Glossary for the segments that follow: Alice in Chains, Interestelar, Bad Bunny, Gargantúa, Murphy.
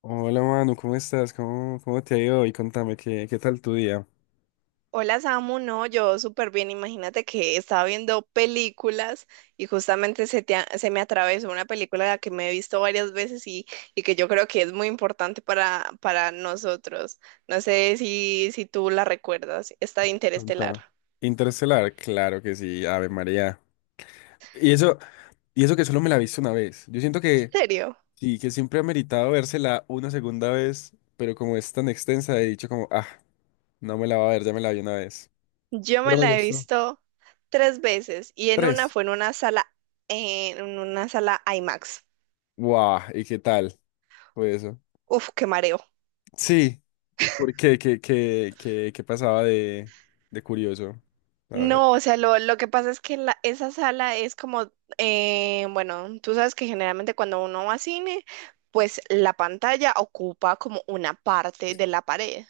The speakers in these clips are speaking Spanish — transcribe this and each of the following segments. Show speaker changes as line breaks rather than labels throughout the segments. Hola Manu, ¿cómo estás? ¿Cómo te ha ido hoy? Contame, ¿qué tal tu día?
Hola Samu, no, yo súper bien. Imagínate que estaba viendo películas y justamente se me atravesó una película que me he visto varias veces y que yo creo que es muy importante para nosotros. No sé si tú la recuerdas, esta de Interestelar.
Contame. Interestelar, claro que sí, Ave María. Y eso, y eso que solo me la he visto una vez. Yo siento que
¿En serio?
sí, que siempre ha meritado vérsela una segunda vez, pero como es tan extensa, he dicho como, ah, no me la va a ver, ya me la vi una vez.
Yo me
Pero me
la he
gustó.
visto tres veces y en una
Tres.
fue en una sala IMAX.
Guau, ¿y qué tal? Fue eso.
Uf, qué mareo.
Sí. ¿Por qué? ¿Qué pasaba de curioso? A ver.
No, o sea, lo que pasa es que esa sala es como, bueno, tú sabes que generalmente cuando uno va a cine, pues la pantalla ocupa como una parte de la pared.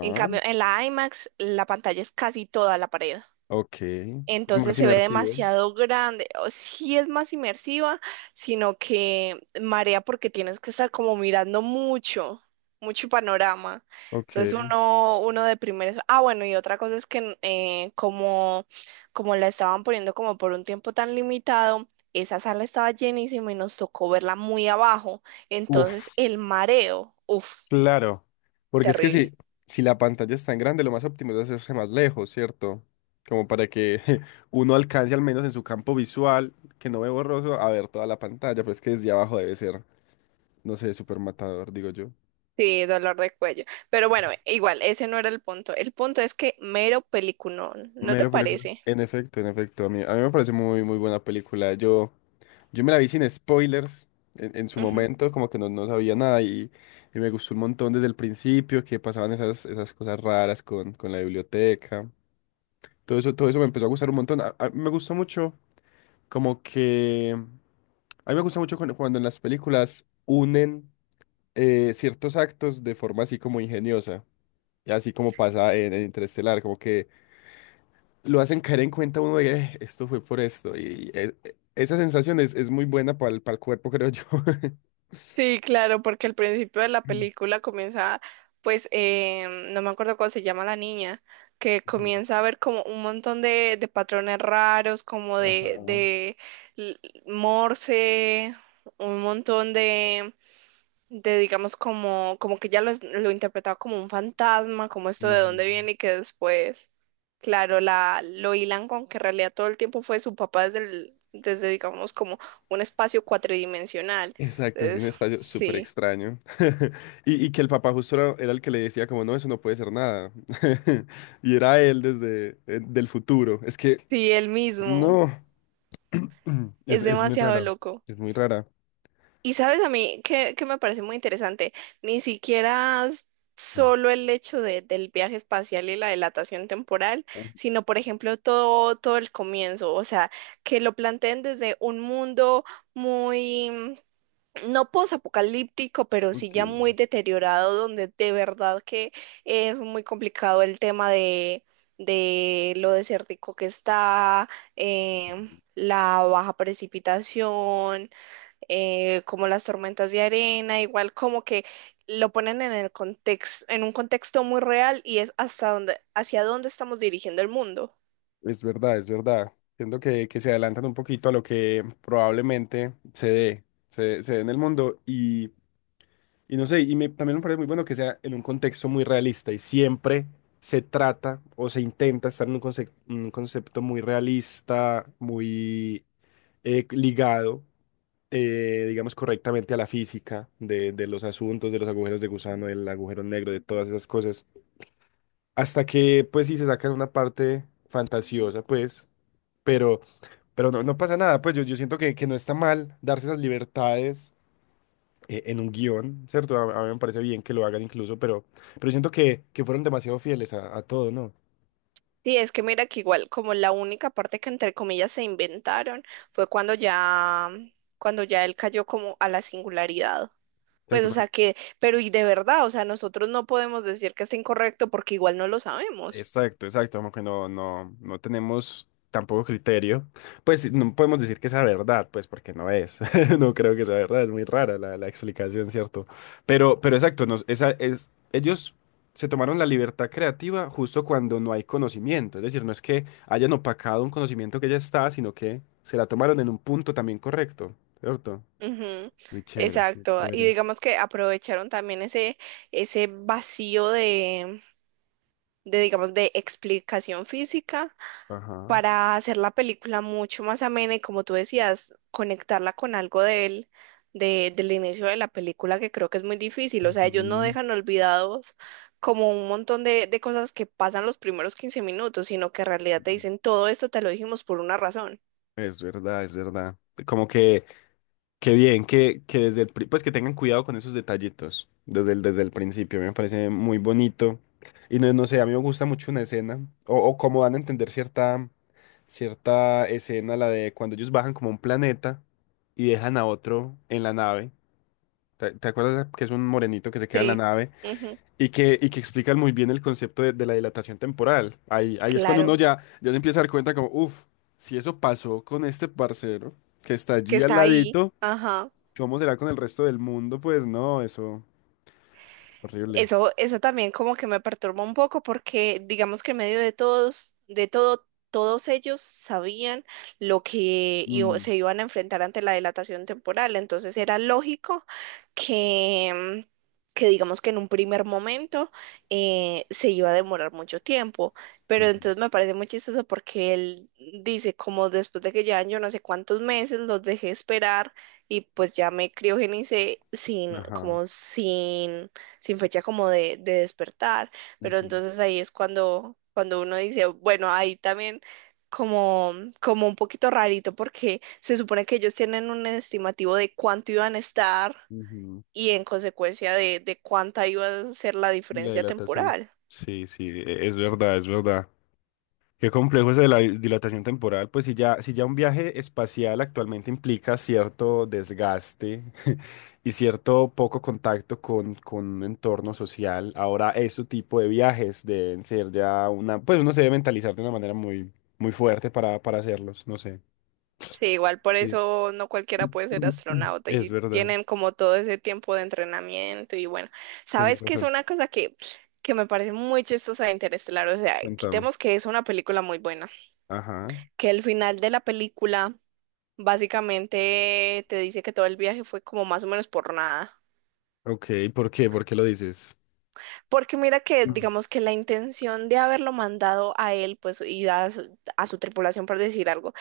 En cambio, en la IMAX, la pantalla es casi toda la pared.
Ok. Es
Entonces
más
se ve
inmersivo.
demasiado grande. O sí es más inmersiva, sino que marea porque tienes que estar como mirando mucho, mucho panorama.
Ok.
Entonces uno de primeros. Ah, bueno, y otra cosa es que como, como la estaban poniendo como por un tiempo tan limitado, esa sala estaba llenísima y nos tocó verla muy abajo. Entonces
Uf,
el mareo, uff,
claro. Porque es que si,
terrible.
si la pantalla es tan grande, lo más óptimo es hacerse más lejos, ¿cierto? Como para que uno alcance al menos en su campo visual, que no ve borroso, a ver toda la pantalla, pero es que desde abajo debe ser, no sé, súper matador, digo yo.
Sí, dolor de cuello. Pero bueno, igual, ese no era el punto. El punto es que mero peliculón, ¿no te
Mera película.
parece?
En efecto, en efecto. A mí me parece muy, muy buena película. Yo me la vi sin spoilers en su
Ujú.
momento, como que no, no sabía nada y, y me gustó un montón desde el principio, que pasaban esas, esas cosas raras con la biblioteca. Todo eso me empezó a gustar un montón. Me gusta mucho, como que... A mí me gusta mucho cuando, cuando en las películas unen ciertos actos de forma así como ingeniosa. Y así como pasa en Interestelar, como que lo hacen caer en cuenta uno de esto fue por esto". Y esa sensación es muy buena para el cuerpo, creo yo.
Sí, claro, porque al principio de la película comienza, pues, no me acuerdo cómo se llama la niña, que
Ujú.
comienza a ver como un montón de patrones raros, como
Ajá.
l- Morse, un montón de digamos como, como que ya lo interpretaba como un fantasma, como esto de dónde
Ujú.
viene y que después, claro, lo hilan con que en realidad todo el tiempo fue su papá desde digamos como un espacio cuatridimensional.
Exacto, es un
Entonces,
espacio súper
sí,
extraño. Y, y que el papá justo era, era el que le decía como, no, eso no puede ser nada. Y era él desde del futuro. Es que,
sí, él mismo.
no,
Es
es muy
demasiado
rara.
loco.
Es muy rara.
Y sabes a mí que me parece muy interesante, ni siquiera s-
Mm.
solo el hecho del viaje espacial y la dilatación temporal, sino por ejemplo todo el comienzo, o sea, que lo planteen desde un mundo muy, no posapocalíptico, pero sí ya
Ok.
muy deteriorado, donde de verdad que es muy complicado el tema de lo desértico que está, la baja precipitación como las tormentas de arena, igual como que lo ponen en el contexto, en un contexto muy real y es hasta dónde, hacia dónde estamos dirigiendo el mundo.
Es verdad, es verdad. Siento que se adelantan un poquito a lo que probablemente se dé, se dé en el mundo y no sé, y también me parece muy bueno que sea en un contexto muy realista y siempre se trata o se intenta estar en un, un concepto muy realista, muy ligado, digamos, correctamente a la física de los asuntos, de los agujeros de gusano, del agujero negro, de todas esas cosas, hasta que pues sí se sacan una parte fantasiosa, pues, pero... Pero no, no pasa nada, pues yo siento que no está mal darse esas libertades en un guión, ¿cierto? A mí me parece bien que lo hagan incluso, pero siento que fueron demasiado fieles a todo, ¿no?
Sí, es que mira que igual como la única parte que entre comillas se inventaron fue cuando ya él cayó como a la singularidad. Pues,
Exacto.
o sea que, pero y de verdad, o sea, nosotros no podemos decir que es incorrecto porque igual no lo sabemos.
Exacto, exacto, como que no, no, no tenemos tampoco criterio. Pues no podemos decir que sea verdad, pues porque no es. No creo que sea verdad, es muy rara la, la explicación, ¿cierto? Pero exacto, nos, esa es, ellos se tomaron la libertad creativa justo cuando no hay conocimiento. Es decir, no es que hayan opacado un conocimiento que ya está, sino que se la tomaron en un punto también correcto, ¿cierto?
Ujú.
Muy chévere, muy
Exacto. Y
chévere.
digamos que aprovecharon también ese vacío digamos, de explicación física
Ajá.
para hacer la película mucho más amena y como tú decías, conectarla con algo de él, del inicio de la película, que creo que es muy difícil. O sea, ellos no
Ujú.
dejan olvidados como un montón de cosas que pasan los primeros 15 minutos, sino que en realidad te dicen, todo esto te lo dijimos por una razón.
Es verdad, es verdad. Como que qué bien que desde el, pues que tengan cuidado con esos detallitos desde el principio, me parece muy bonito. Y no, no sé, a mí me gusta mucho una escena, o cómo dan a entender cierta, cierta escena, la de cuando ellos bajan como a un planeta y dejan a otro en la nave. ¿Te acuerdas que es un morenito que se queda en la
Sí.
nave
Ujú.
y que explican muy bien el concepto de la dilatación temporal? Ahí es cuando uno
Claro,
ya, ya se empieza a dar cuenta como, uff, si eso pasó con este parcero que está
que
allí al
está ahí.
ladito.
Ajá.
¿Cómo será con el resto del mundo? Pues no, eso, horrible.
Eso también como que me perturba un poco porque digamos que en medio de todos, de todo, todos ellos sabían lo que
Mm,
se iban a enfrentar ante la dilatación temporal. Entonces era lógico que, que digamos que en un primer momento se iba a demorar mucho tiempo. Pero
ujú,
entonces me parece muy chistoso porque él dice como después de que llevan yo no sé cuántos meses los dejé esperar y pues ya me criogenicé sin,
ajá.
como sin sin fecha como de despertar, pero
Ujú,
entonces ahí es cuando, cuando uno dice, bueno, ahí también como, como un poquito rarito porque se supone que ellos tienen un estimativo de cuánto iban a estar
ujú.
y en consecuencia de cuánta iba a ser la
Y la
diferencia
dilatación.
temporal.
Sí, sí, es verdad, es verdad. Qué complejo es de la dilatación temporal, pues si ya, si ya un viaje espacial actualmente implica cierto desgaste y cierto poco contacto con un entorno social, ahora ese tipo de viajes deben ser ya una, pues uno se debe mentalizar de una manera muy, muy fuerte para hacerlos, no sé.
Sí, igual por eso no cualquiera puede ser astronauta
Es
y
verdad,
tienen como todo ese tiempo de entrenamiento y bueno,
tenés
sabes que es
razón.
una cosa que me parece muy chistosa de Interestelar, o sea,
Cuéntame.
quitemos que es una película muy buena.
Ajá.
Que el final de la película básicamente te dice que todo el viaje fue como más o menos por nada.
Ok, ¿por qué? ¿Por qué lo dices?
Porque mira que,
Mm,
digamos que la intención de haberlo mandado a él, pues, y a a su tripulación, por decir algo,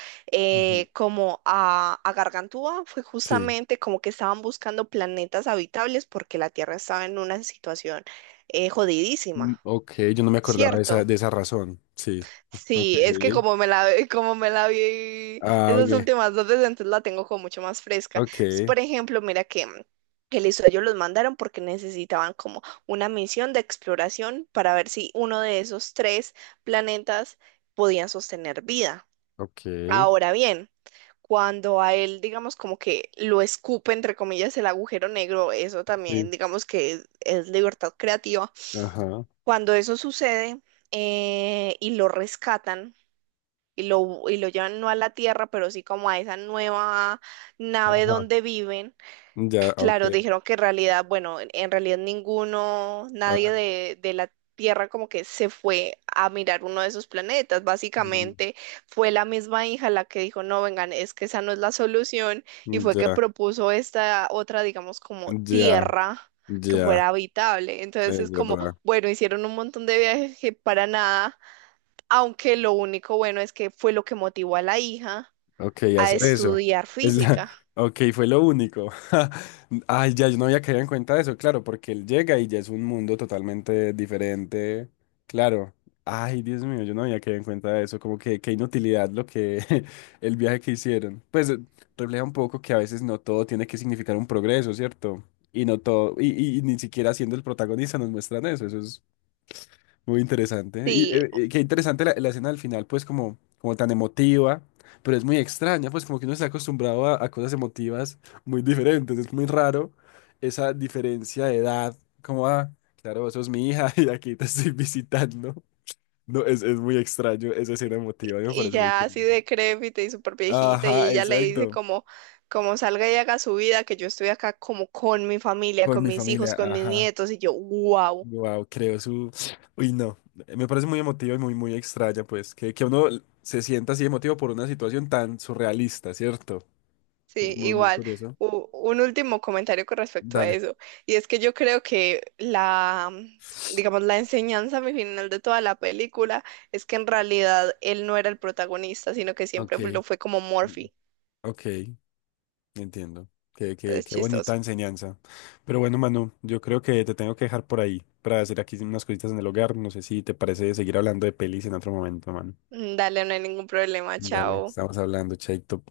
ujú.
como a Gargantúa, fue
Sí.
justamente como que estaban buscando planetas habitables porque la Tierra estaba en una situación
Mm,
jodidísima,
ok, yo no me acordaba
¿cierto?
de esa razón. Sí. Ok.
Sí, es que como me la, como me la vi
Ah,
esas
ok.
últimas dos veces, entonces la tengo como mucho más fresca. Entonces,
Ok.
por ejemplo, mira que, mm, que listo, ellos los mandaron porque necesitaban como una misión de exploración para ver si uno de esos tres planetas podía sostener vida.
Ok.
Ahora bien, cuando a él, digamos, como que lo escupe, entre comillas, el agujero negro, eso también,
Sí.
digamos que es libertad creativa.
Ajá.
Cuando eso sucede y lo rescatan, y lo llevan no a la Tierra, pero sí como a esa nueva nave
Ajá.
donde viven.
Ya, ok.
Claro, dijeron que en realidad, bueno, en realidad ninguno,
Ah,
nadie de la Tierra como que se fue a mirar uno de esos planetas.
mm,
Básicamente fue la misma hija la que dijo, no, vengan, es que esa no es la solución y fue que
ya,
propuso esta otra, digamos, como
ya,
Tierra que
ya.
fuera habitable. Entonces
Es
es como,
verdad.
bueno, hicieron un montón de viajes que para nada, aunque lo único bueno es que fue lo que motivó a la hija
Ok,
a
hacer eso.
estudiar
Es la...
física.
Ok, fue lo único. Ay, ya, yo no había caído en cuenta de eso, claro, porque él llega y ya es un mundo totalmente diferente. Claro. Ay, Dios mío, yo no había caído en cuenta de eso. Como que qué inutilidad lo que el viaje que hicieron. Pues refleja un poco que a veces no todo tiene que significar un progreso, ¿cierto? Y no todo, y, y ni siquiera siendo el protagonista nos muestran eso. Eso es muy interesante. Y
Sí,
qué interesante la, la escena al final, pues como, como tan emotiva, pero es muy extraña, pues como que uno está acostumbrado a cosas emotivas muy diferentes. Es muy raro esa diferencia de edad, como, ah, claro, eso es mi hija y aquí te estoy visitando. No, es muy extraño esa escena emotiva, a mí me
y
parece muy
ya así
curioso.
decrépita y súper viejita, y
Ajá,
ella le dice
exacto.
como, como salga y haga su vida, que yo estoy acá como con mi familia,
Con
con
mi
mis
familia,
hijos, con mis
ajá.
nietos, y yo, wow,
Wow, creo su. Uy, no. Me parece muy emotivo y muy, muy extraña, pues, que uno se sienta así emotivo por una situación tan surrealista, ¿cierto?
sí,
Muy, muy
igual.
curioso.
U- un último comentario con respecto a
Dale.
eso, y es que yo creo que digamos, la enseñanza mi final de toda la película es que en realidad él no era el protagonista, sino que siempre lo
Ok.
fue como Murphy,
Ok, entiendo. Qué, qué,
entonces
qué bonita
chistoso.
enseñanza. Pero bueno, Manu, yo creo que te tengo que dejar por ahí para hacer aquí unas cositas en el hogar. No sé si te parece seguir hablando de pelis en otro momento, Manu.
Mm, dale, no hay ningún problema,
Dale,
chao.
estamos hablando, Chaito.